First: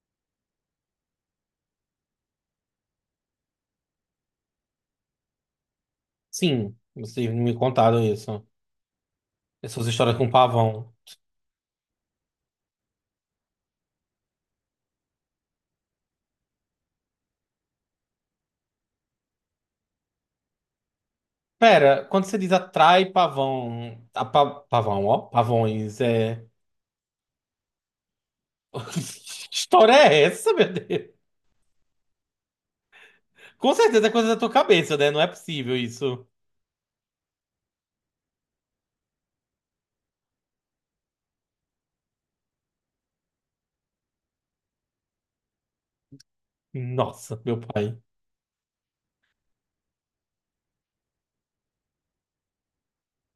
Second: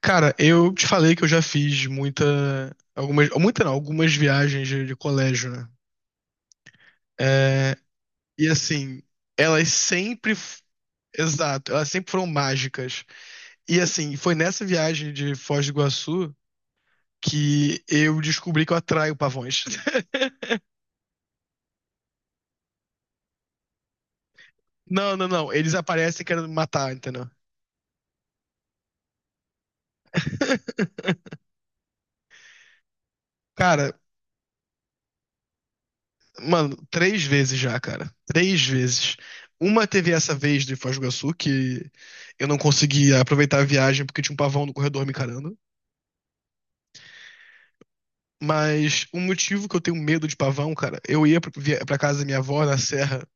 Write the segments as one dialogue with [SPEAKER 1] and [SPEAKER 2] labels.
[SPEAKER 1] Cara, eu te falei que eu já fiz muita, algumas, muita não, algumas viagens de colégio, né?
[SPEAKER 2] Sim, vocês me
[SPEAKER 1] É,
[SPEAKER 2] contaram isso.
[SPEAKER 1] e assim, elas
[SPEAKER 2] Essas histórias com
[SPEAKER 1] sempre,
[SPEAKER 2] pavão.
[SPEAKER 1] exato, elas sempre foram mágicas. E assim, foi nessa viagem de Foz do Iguaçu que eu descobri que eu atraio pavões.
[SPEAKER 2] Pera, quando você diz atrai pavão. A pavão,
[SPEAKER 1] Não,
[SPEAKER 2] ó.
[SPEAKER 1] não, não, eles
[SPEAKER 2] Pavões,
[SPEAKER 1] aparecem
[SPEAKER 2] é.
[SPEAKER 1] querendo me matar, entendeu?
[SPEAKER 2] Que história é essa, meu Deus? Com
[SPEAKER 1] Cara,
[SPEAKER 2] certeza é coisa da tua cabeça, né? Não é possível isso.
[SPEAKER 1] mano, três vezes já, cara. Três vezes. Uma teve essa vez de Foz do Iguaçu, que eu não conseguia aproveitar a viagem porque tinha um pavão no corredor me encarando.
[SPEAKER 2] Nossa, meu pai.
[SPEAKER 1] Mas um motivo que eu tenho medo de pavão, cara, eu ia pra casa da minha avó na serra,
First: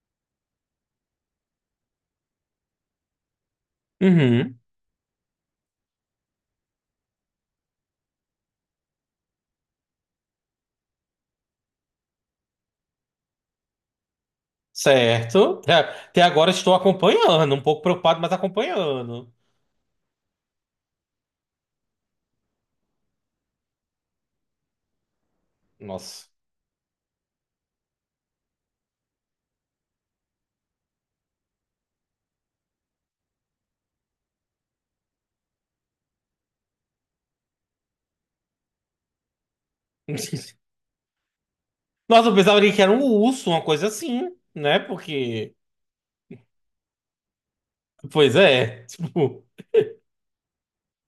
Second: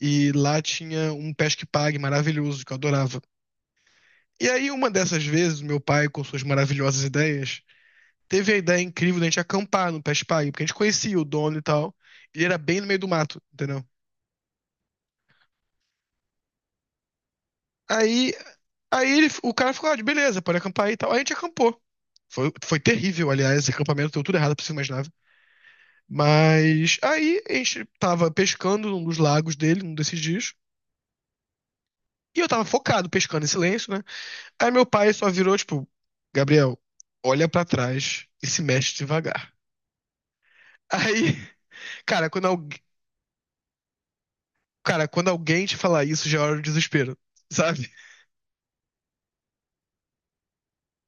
[SPEAKER 1] e lá tinha um pesque-pague maravilhoso que eu adorava. E
[SPEAKER 2] Uhum.
[SPEAKER 1] aí, uma dessas vezes, meu pai, com suas maravilhosas ideias, teve a ideia incrível da gente acampar no pesque-pague, porque a gente conhecia o dono e tal. E ele era bem no meio do mato, entendeu?
[SPEAKER 2] Certo. Até agora estou acompanhando. Um pouco preocupado, mas
[SPEAKER 1] Aí Aí
[SPEAKER 2] acompanhando.
[SPEAKER 1] o cara ficou, ah, beleza, pode acampar aí e tal. Aí a gente acampou. Foi terrível, aliás, esse acampamento deu tudo errado pra você imaginar.
[SPEAKER 2] Nossa.
[SPEAKER 1] Mas aí a gente tava pescando num dos lagos dele, num desses dias. E eu tava focado, pescando em silêncio, né? Aí meu pai só virou, tipo, Gabriel, olha pra trás e se mexe devagar. Aí,
[SPEAKER 2] Nossa,
[SPEAKER 1] cara,
[SPEAKER 2] eu pensava que era um urso, uma coisa assim, né?
[SPEAKER 1] cara, quando
[SPEAKER 2] Porque.
[SPEAKER 1] alguém te falar isso, já é hora do desespero, sabe?
[SPEAKER 2] Pois é. Tipo,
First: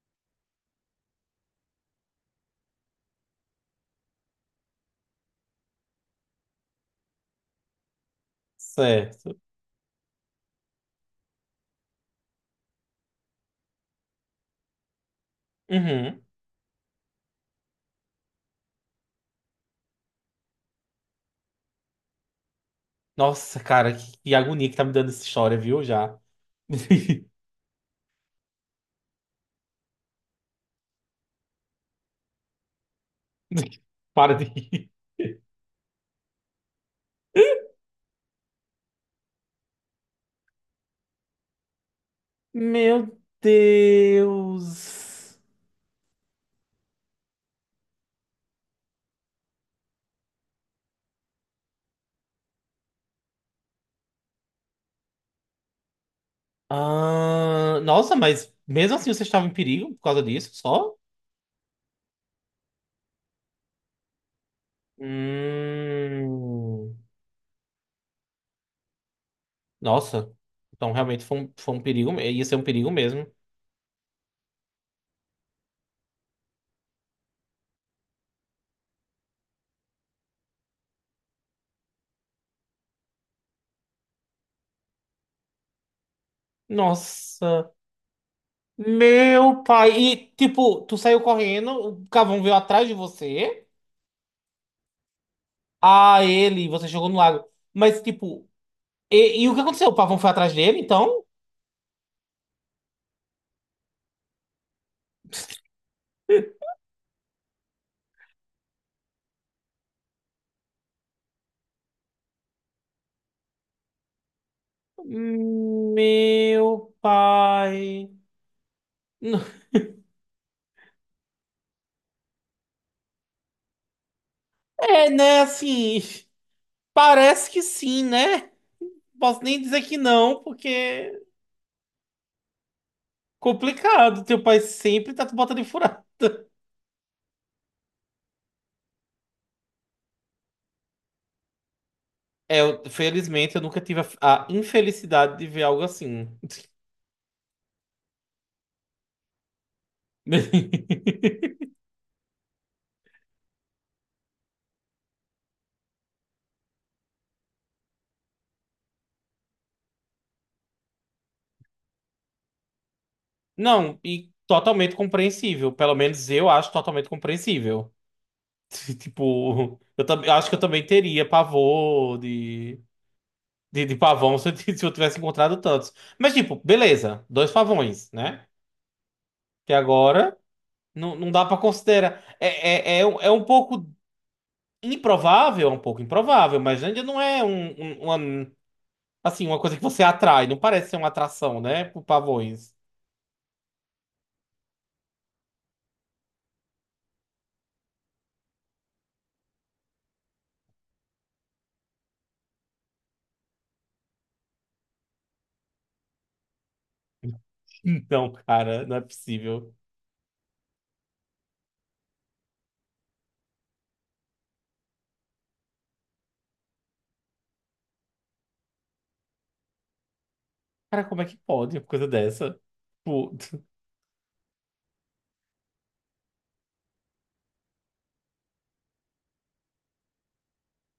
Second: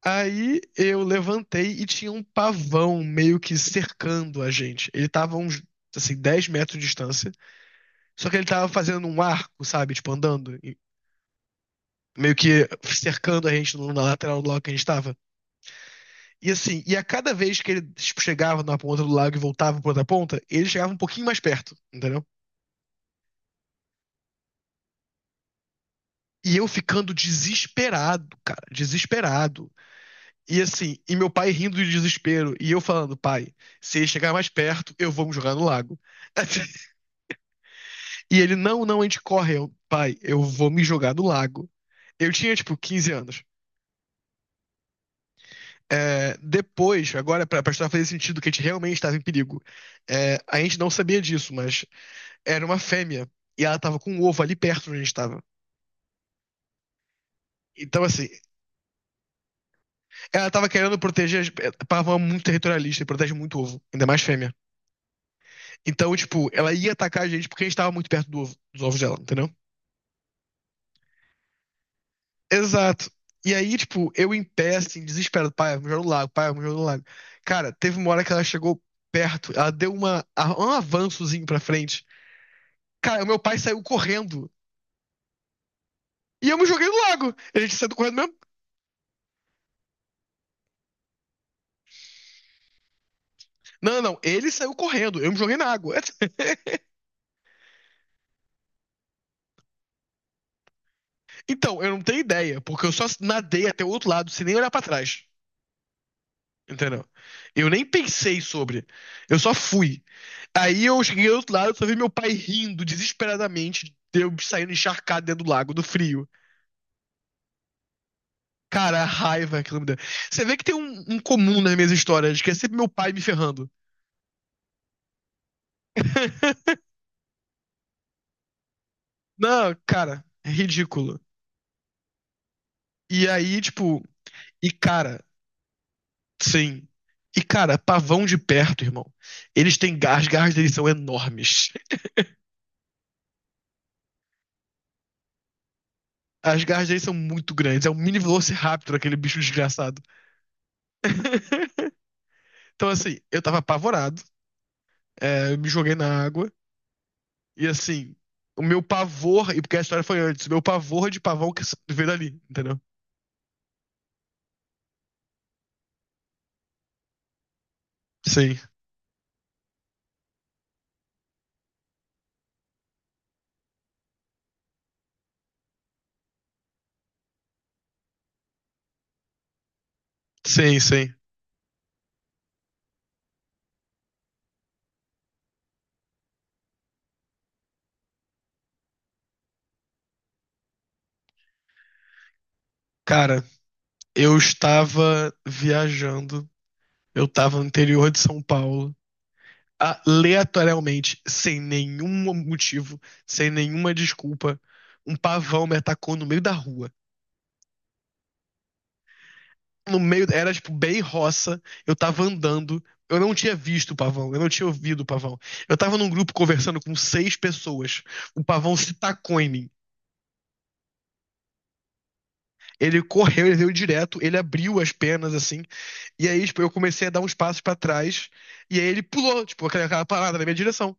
[SPEAKER 1] Aí eu levantei e tinha um pavão meio que cercando a gente. Ele tava a uns, assim, 10 metros de distância. Só que ele tava fazendo um
[SPEAKER 2] certo.
[SPEAKER 1] arco, sabe? Tipo, andando, e meio que cercando a gente na lateral do lago que a gente tava.
[SPEAKER 2] Uhum.
[SPEAKER 1] E assim, e a cada vez que ele, tipo, chegava na ponta do lago e voltava pra outra ponta, ele chegava um pouquinho mais perto, entendeu?
[SPEAKER 2] Nossa, cara, que agonia que tá me dando essa história, viu? Já.
[SPEAKER 1] E eu ficando desesperado, cara, desesperado. E assim, e meu pai rindo de desespero, e eu falando, pai, se ele chegar
[SPEAKER 2] Para de
[SPEAKER 1] mais
[SPEAKER 2] rir.
[SPEAKER 1] perto, eu vou me jogar no lago. E ele, não, não, a gente corre. Eu, pai, eu vou me jogar no lago. Eu tinha, tipo, 15
[SPEAKER 2] Meu
[SPEAKER 1] anos.
[SPEAKER 2] Deus.
[SPEAKER 1] É, depois, agora, pra história fazer sentido que a gente realmente estava em perigo, é, a gente não sabia disso, mas era uma fêmea. E ela tava com um ovo ali perto de onde a gente estava.
[SPEAKER 2] Ah,
[SPEAKER 1] Então,
[SPEAKER 2] nossa,
[SPEAKER 1] assim,
[SPEAKER 2] mas mesmo assim você estava em perigo por causa
[SPEAKER 1] ela
[SPEAKER 2] disso,
[SPEAKER 1] tava
[SPEAKER 2] só?
[SPEAKER 1] querendo proteger. Pavão é muito territorialista e protege muito ovo, ainda mais fêmea. Então, tipo, ela ia
[SPEAKER 2] Hum,
[SPEAKER 1] atacar a gente porque a gente tava muito perto do ovo, dos ovos dela, entendeu?
[SPEAKER 2] nossa, então realmente foi foi um perigo, ia ser um perigo
[SPEAKER 1] Exato.
[SPEAKER 2] mesmo.
[SPEAKER 1] E aí, tipo, eu em pé, assim, desesperado. Pai, vamos jogar no lago, pai, vamos jogar no lago. Cara, teve uma hora que ela chegou perto, ela deu um avançozinho pra frente. Cara, o meu pai saiu correndo. E eu me joguei no lago. A
[SPEAKER 2] Nossa,
[SPEAKER 1] gente saiu correndo mesmo.
[SPEAKER 2] meu pai. E tipo, tu saiu correndo, o cavão veio atrás de você,
[SPEAKER 1] Não, não, não. Ele saiu correndo. Eu me joguei na água.
[SPEAKER 2] a ele, você jogou no lago. Mas tipo, e o que aconteceu? O pavão foi atrás dele, então?
[SPEAKER 1] Então, eu não tenho ideia, porque eu só nadei até o outro lado, sem nem olhar pra trás. Entendeu? Eu nem pensei sobre. Eu só fui. Aí eu cheguei do outro lado, só vi meu pai rindo desesperadamente, de eu saindo encharcado dentro do lago, do frio.
[SPEAKER 2] Meu pai.
[SPEAKER 1] Cara, a raiva que ela me deu. Você vê que tem um comum nas minhas histórias, que é sempre meu pai me ferrando.
[SPEAKER 2] É, né? Assim, parece que sim, né? Posso nem
[SPEAKER 1] Não,
[SPEAKER 2] dizer que
[SPEAKER 1] cara,
[SPEAKER 2] não,
[SPEAKER 1] é
[SPEAKER 2] porque
[SPEAKER 1] ridículo.
[SPEAKER 2] é
[SPEAKER 1] E aí, tipo,
[SPEAKER 2] complicado. Teu pai
[SPEAKER 1] e
[SPEAKER 2] sempre
[SPEAKER 1] cara,
[SPEAKER 2] tá te botando em furado.
[SPEAKER 1] sim. E cara, pavão de perto, irmão. Eles têm garras, as garras deles são enormes.
[SPEAKER 2] É, felizmente eu nunca tive a infelicidade de ver algo assim.
[SPEAKER 1] As garras deles são muito grandes. É um mini Velociraptor, aquele bicho desgraçado. Então, assim, eu tava apavorado. É, eu me joguei na água. E assim, o meu pavor, e porque a história foi antes, o meu pavor de pavão que veio dali, entendeu?
[SPEAKER 2] Não, e totalmente compreensível. Pelo menos eu acho totalmente compreensível.
[SPEAKER 1] Sim.
[SPEAKER 2] Tipo, eu acho que eu também teria pavor de. De pavão, se eu t- se eu tivesse encontrado tantos. Mas, tipo, beleza, dois pavões, né? Que agora
[SPEAKER 1] Sim, sim.
[SPEAKER 2] não dá pra considerar. É, um é um pouco improvável, é um pouco improvável, mas ainda não é uma, assim, uma coisa que você atrai. Não parece ser uma atração, né? Por pavões.
[SPEAKER 1] Cara, eu estava viajando, eu estava no interior de São Paulo, aleatoriamente, sem nenhum motivo, sem nenhuma desculpa, um pavão me atacou no meio da rua.
[SPEAKER 2] Então, cara, não é possível.
[SPEAKER 1] No meio, era tipo bem roça, eu tava andando, eu não tinha visto o pavão, eu não tinha ouvido o pavão. Eu tava num grupo conversando com seis pessoas, o pavão se tacou em mim.
[SPEAKER 2] Cara, como é que pode uma coisa dessa?
[SPEAKER 1] Ele
[SPEAKER 2] Pô,
[SPEAKER 1] correu, ele veio direto, ele abriu as penas assim. E aí, tipo, eu comecei a dar uns passos pra trás. E aí ele pulou, tipo, aquela parada na minha direção.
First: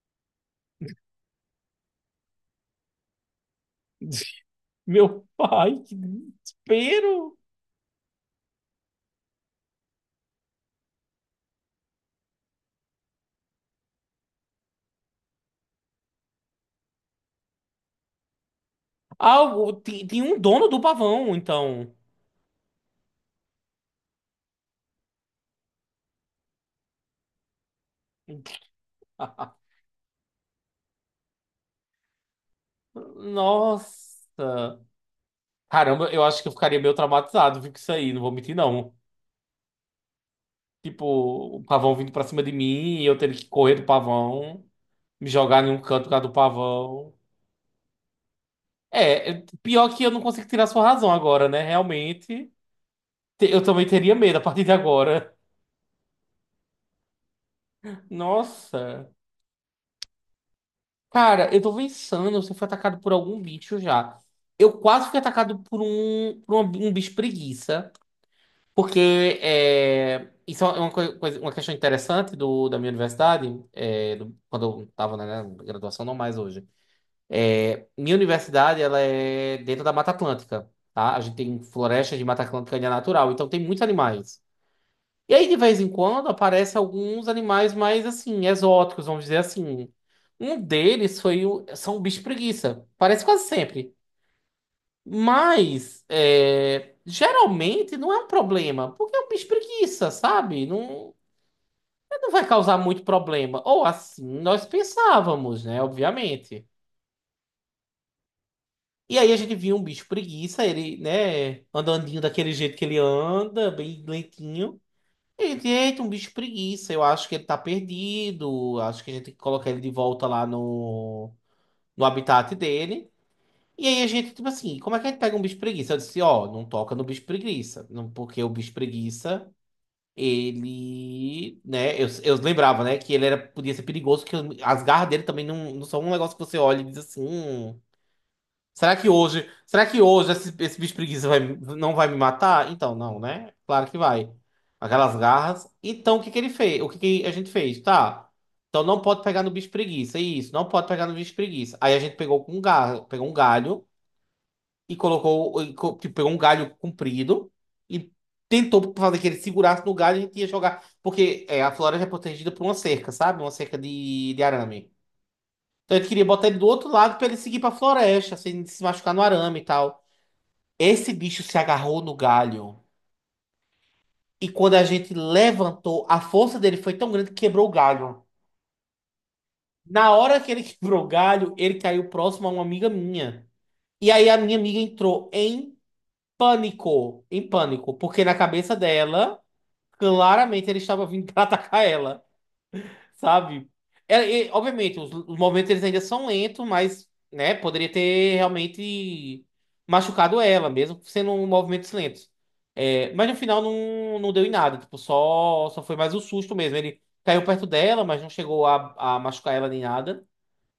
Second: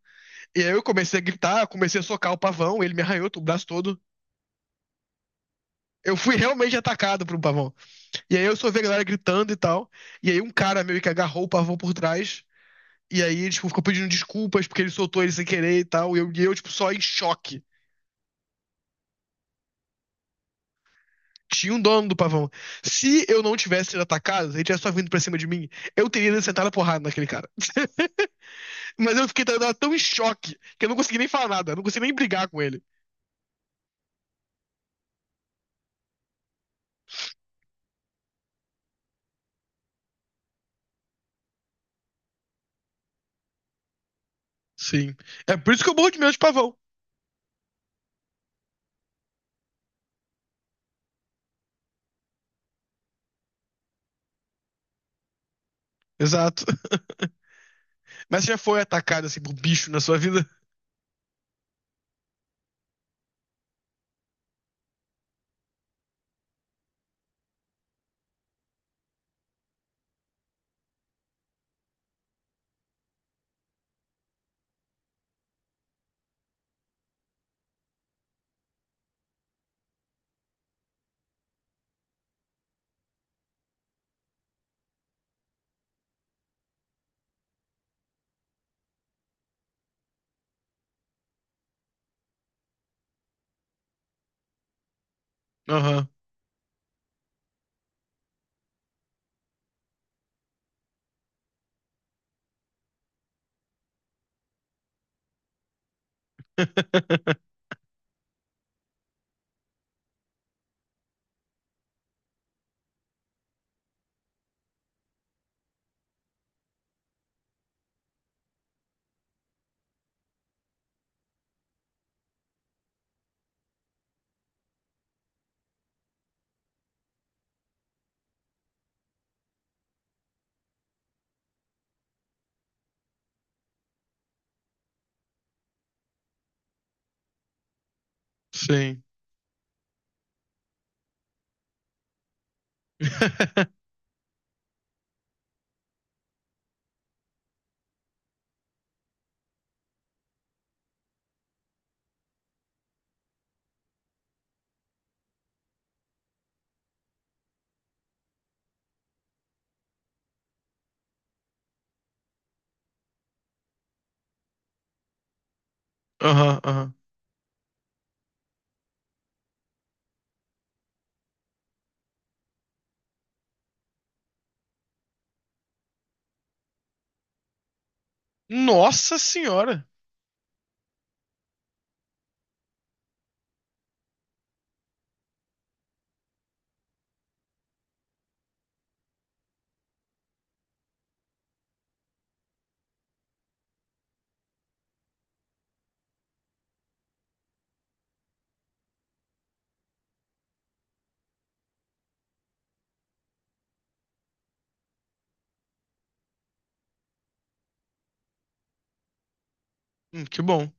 [SPEAKER 1] E aí eu comecei a gritar, comecei a socar o pavão, ele me arranhou o braço todo.
[SPEAKER 2] meu pai, que
[SPEAKER 1] Eu fui realmente atacado por
[SPEAKER 2] desespero!
[SPEAKER 1] um pavão. E aí eu só vi a galera gritando e tal. E aí um cara meio que agarrou o pavão por trás. E aí, tipo, ficou pedindo desculpas porque ele soltou ele sem querer e tal. E eu tipo, só em choque.
[SPEAKER 2] Ah, tem, tem um dono do pavão,
[SPEAKER 1] Tinha um
[SPEAKER 2] então.
[SPEAKER 1] dono do pavão. Se eu não tivesse sido atacado, se ele tivesse só vindo pra cima de mim, eu teria sentado a porrada naquele cara. Mas eu tava tão em choque que eu não consegui nem falar nada, eu não consegui nem brigar com ele.
[SPEAKER 2] Nossa! Caramba, eu acho que eu ficaria meio traumatizado, viu, com isso aí, não vou mentir, não. Tipo, o pavão vindo pra cima de mim e eu ter que correr do pavão,
[SPEAKER 1] Sim.
[SPEAKER 2] me
[SPEAKER 1] É
[SPEAKER 2] jogar em
[SPEAKER 1] por
[SPEAKER 2] um
[SPEAKER 1] isso que eu
[SPEAKER 2] canto por
[SPEAKER 1] morro de
[SPEAKER 2] causa
[SPEAKER 1] medo
[SPEAKER 2] do
[SPEAKER 1] de pavão.
[SPEAKER 2] pavão. É, pior que eu não consigo tirar sua razão agora, né? Realmente, eu também teria medo a partir de agora.
[SPEAKER 1] Exato. Mas você já foi
[SPEAKER 2] Nossa!
[SPEAKER 1] atacado assim por bicho na sua vida?
[SPEAKER 2] Cara, eu tô pensando se eu fui atacado por algum bicho já. Eu quase fui atacado por um, um bicho preguiça. Porque é, isso é uma, coisa, uma questão interessante do, da minha universidade, é, quando eu estava na graduação, não mais hoje. Minha universidade, ela é dentro da Mata Atlântica, tá? A gente tem florestas de Mata Atlântica e é natural, então tem muitos animais. E aí, de vez em quando, aparecem alguns animais mais, assim, exóticos, vamos dizer assim. Um deles foi o, são o bicho preguiça. Parece quase sempre. Mas
[SPEAKER 1] Aham.
[SPEAKER 2] é, geralmente não é um problema, porque é um bicho preguiça, sabe? Não, não vai causar muito problema. Ou assim nós pensávamos, né? Obviamente. E aí a gente viu um bicho preguiça, ele, né, andandinho daquele jeito que ele anda, bem lentinho. E a gente, eita, um bicho preguiça, eu acho que ele tá perdido, acho que a gente tem que colocar ele de volta lá no, no habitat dele. E aí a gente, tipo assim, como é que a gente pega um bicho preguiça? Eu disse, ó, não toca no bicho preguiça, não, porque o bicho preguiça ele, né, eu lembrava, né, que ele era, podia ser perigoso, que as garras dele também não são um negócio que você olha e diz assim,
[SPEAKER 1] Sim.
[SPEAKER 2] será que hoje esse, esse bicho preguiça vai, não vai me matar? Então, não, né? Claro que vai. Aquelas garras. Então, o que que ele fez? O que que a gente fez? Tá. Então, não pode pegar no bicho preguiça, isso, não pode pegar no bicho preguiça. Aí a gente pegou com um garra, pegou um galho e colocou, tipo, pegou um galho comprido e tentou fazer que ele segurasse no galho e a gente ia jogar. Porque é, a floresta é protegida por uma cerca, sabe? Uma cerca de arame. Então a gente queria botar ele
[SPEAKER 1] Aham,
[SPEAKER 2] do outro
[SPEAKER 1] aham.
[SPEAKER 2] lado pra ele seguir pra floresta, sem se machucar no arame e tal. Esse bicho se agarrou no galho. E quando a gente levantou, a força dele foi tão grande que quebrou o galho.
[SPEAKER 1] Nossa senhora.
[SPEAKER 2] Na hora que ele quebrou o galho, ele caiu próximo a uma amiga minha. E aí a minha amiga entrou em pânico, porque na cabeça dela claramente ele estava vindo para atacar ela, sabe? Obviamente, os movimentos eles ainda são lentos, mas, né, poderia ter realmente machucado ela, mesmo sendo um movimentos lentos. É, mas no final não, não deu em nada, tipo, só, só foi mais um susto mesmo. Ele caiu perto dela, mas não chegou a machucar ela nem nada.
[SPEAKER 1] Que bom.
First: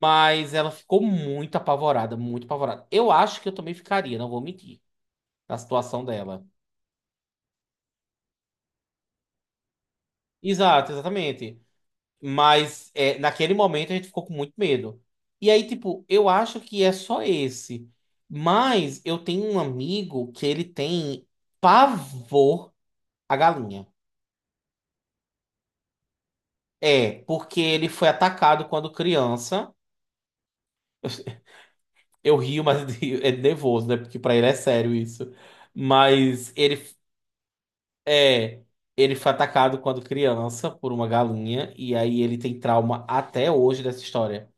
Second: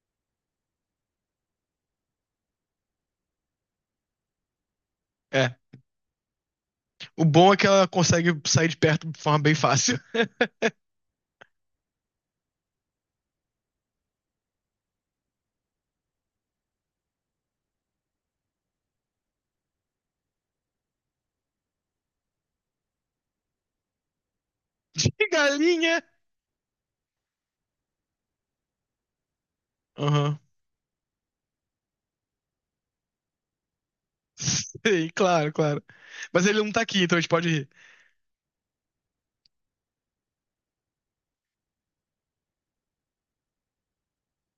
[SPEAKER 2] Mas ela ficou muito apavorada, muito apavorada. Eu acho que eu também ficaria, não vou mentir,
[SPEAKER 1] É.
[SPEAKER 2] na situação dela.
[SPEAKER 1] O bom é que ela consegue sair de perto de forma bem fácil.
[SPEAKER 2] Exato, exatamente. Mas é, naquele momento a gente ficou com muito medo. E aí, tipo, eu acho que é só esse. Mas eu tenho um amigo que ele tem pavor à galinha.
[SPEAKER 1] De galinha.
[SPEAKER 2] É, porque ele foi atacado quando criança.
[SPEAKER 1] Aham.
[SPEAKER 2] Eu rio, mas é de nervoso, né? Porque pra ele é sério
[SPEAKER 1] Sim,
[SPEAKER 2] isso.
[SPEAKER 1] claro, claro. Mas
[SPEAKER 2] Mas
[SPEAKER 1] ele não
[SPEAKER 2] ele
[SPEAKER 1] tá aqui, então a gente pode rir.
[SPEAKER 2] é, ele foi atacado quando criança por uma galinha e aí ele tem trauma até hoje dessa história.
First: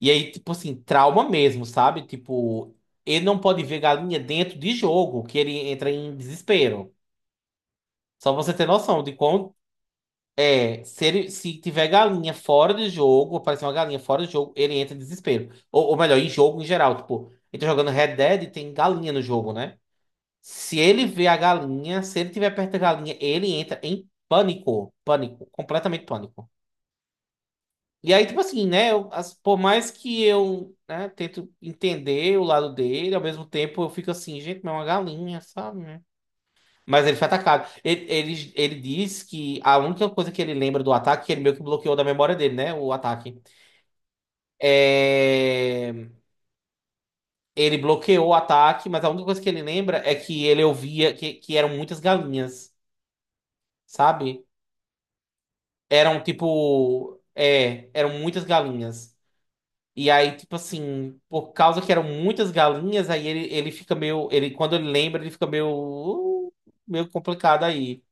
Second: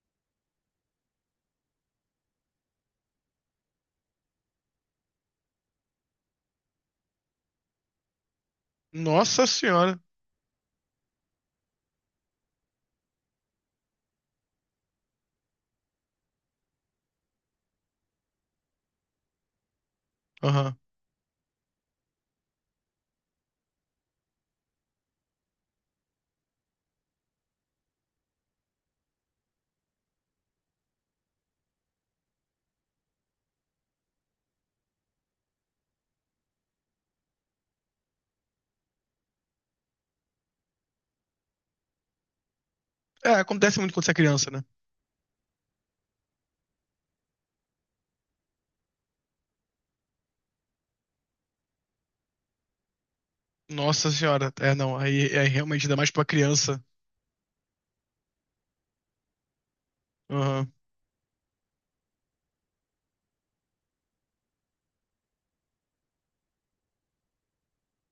[SPEAKER 2] E aí, tipo assim, trauma mesmo, sabe? Tipo, ele não pode ver galinha dentro de jogo, que ele entra em desespero. Só pra você ter noção de
[SPEAKER 1] Nossa
[SPEAKER 2] quão
[SPEAKER 1] senhora.
[SPEAKER 2] é, se ele, se tiver galinha fora de jogo, aparecer uma galinha fora de jogo, ele entra em desespero. Ou melhor, em jogo em geral, tipo, ele tá jogando Red Dead e tem galinha no jogo, né?
[SPEAKER 1] Aham.
[SPEAKER 2] Se ele vê a galinha, se ele tiver perto da galinha, ele entra em pânico, pânico, completamente pânico. E aí, tipo assim, né? Por mais que eu, né, tento entender o lado dele, ao mesmo tempo eu fico assim, gente, mas é uma galinha, sabe? Né? Mas ele foi atacado. Ele diz que a única coisa que ele lembra do ataque, que ele meio que bloqueou da memória dele, né? O
[SPEAKER 1] É,
[SPEAKER 2] ataque.
[SPEAKER 1] acontece muito quando você é criança, né?
[SPEAKER 2] É... Ele bloqueou o ataque, mas a única coisa que ele lembra é que ele ouvia que eram muitas galinhas,
[SPEAKER 1] Nossa
[SPEAKER 2] sabe?
[SPEAKER 1] senhora, é não, aí é realmente ainda mais
[SPEAKER 2] Eram
[SPEAKER 1] pra criança.
[SPEAKER 2] tipo. É, eram muitas galinhas. E aí, tipo
[SPEAKER 1] Aham,
[SPEAKER 2] assim, por causa que eram muitas galinhas, aí ele fica meio. Ele, quando ele lembra, ele fica meio. Meio complicado aí.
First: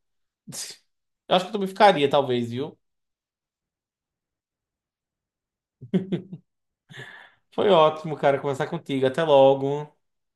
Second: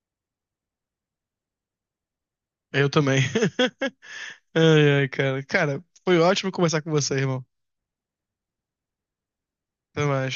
[SPEAKER 2] Eu acho que eu também ficaria, talvez, viu?
[SPEAKER 1] eu também. Ai, ai, cara. Cara, foi ótimo conversar com você, irmão.
[SPEAKER 2] Foi ótimo, cara, conversar contigo. Até logo.
[SPEAKER 1] Até mais.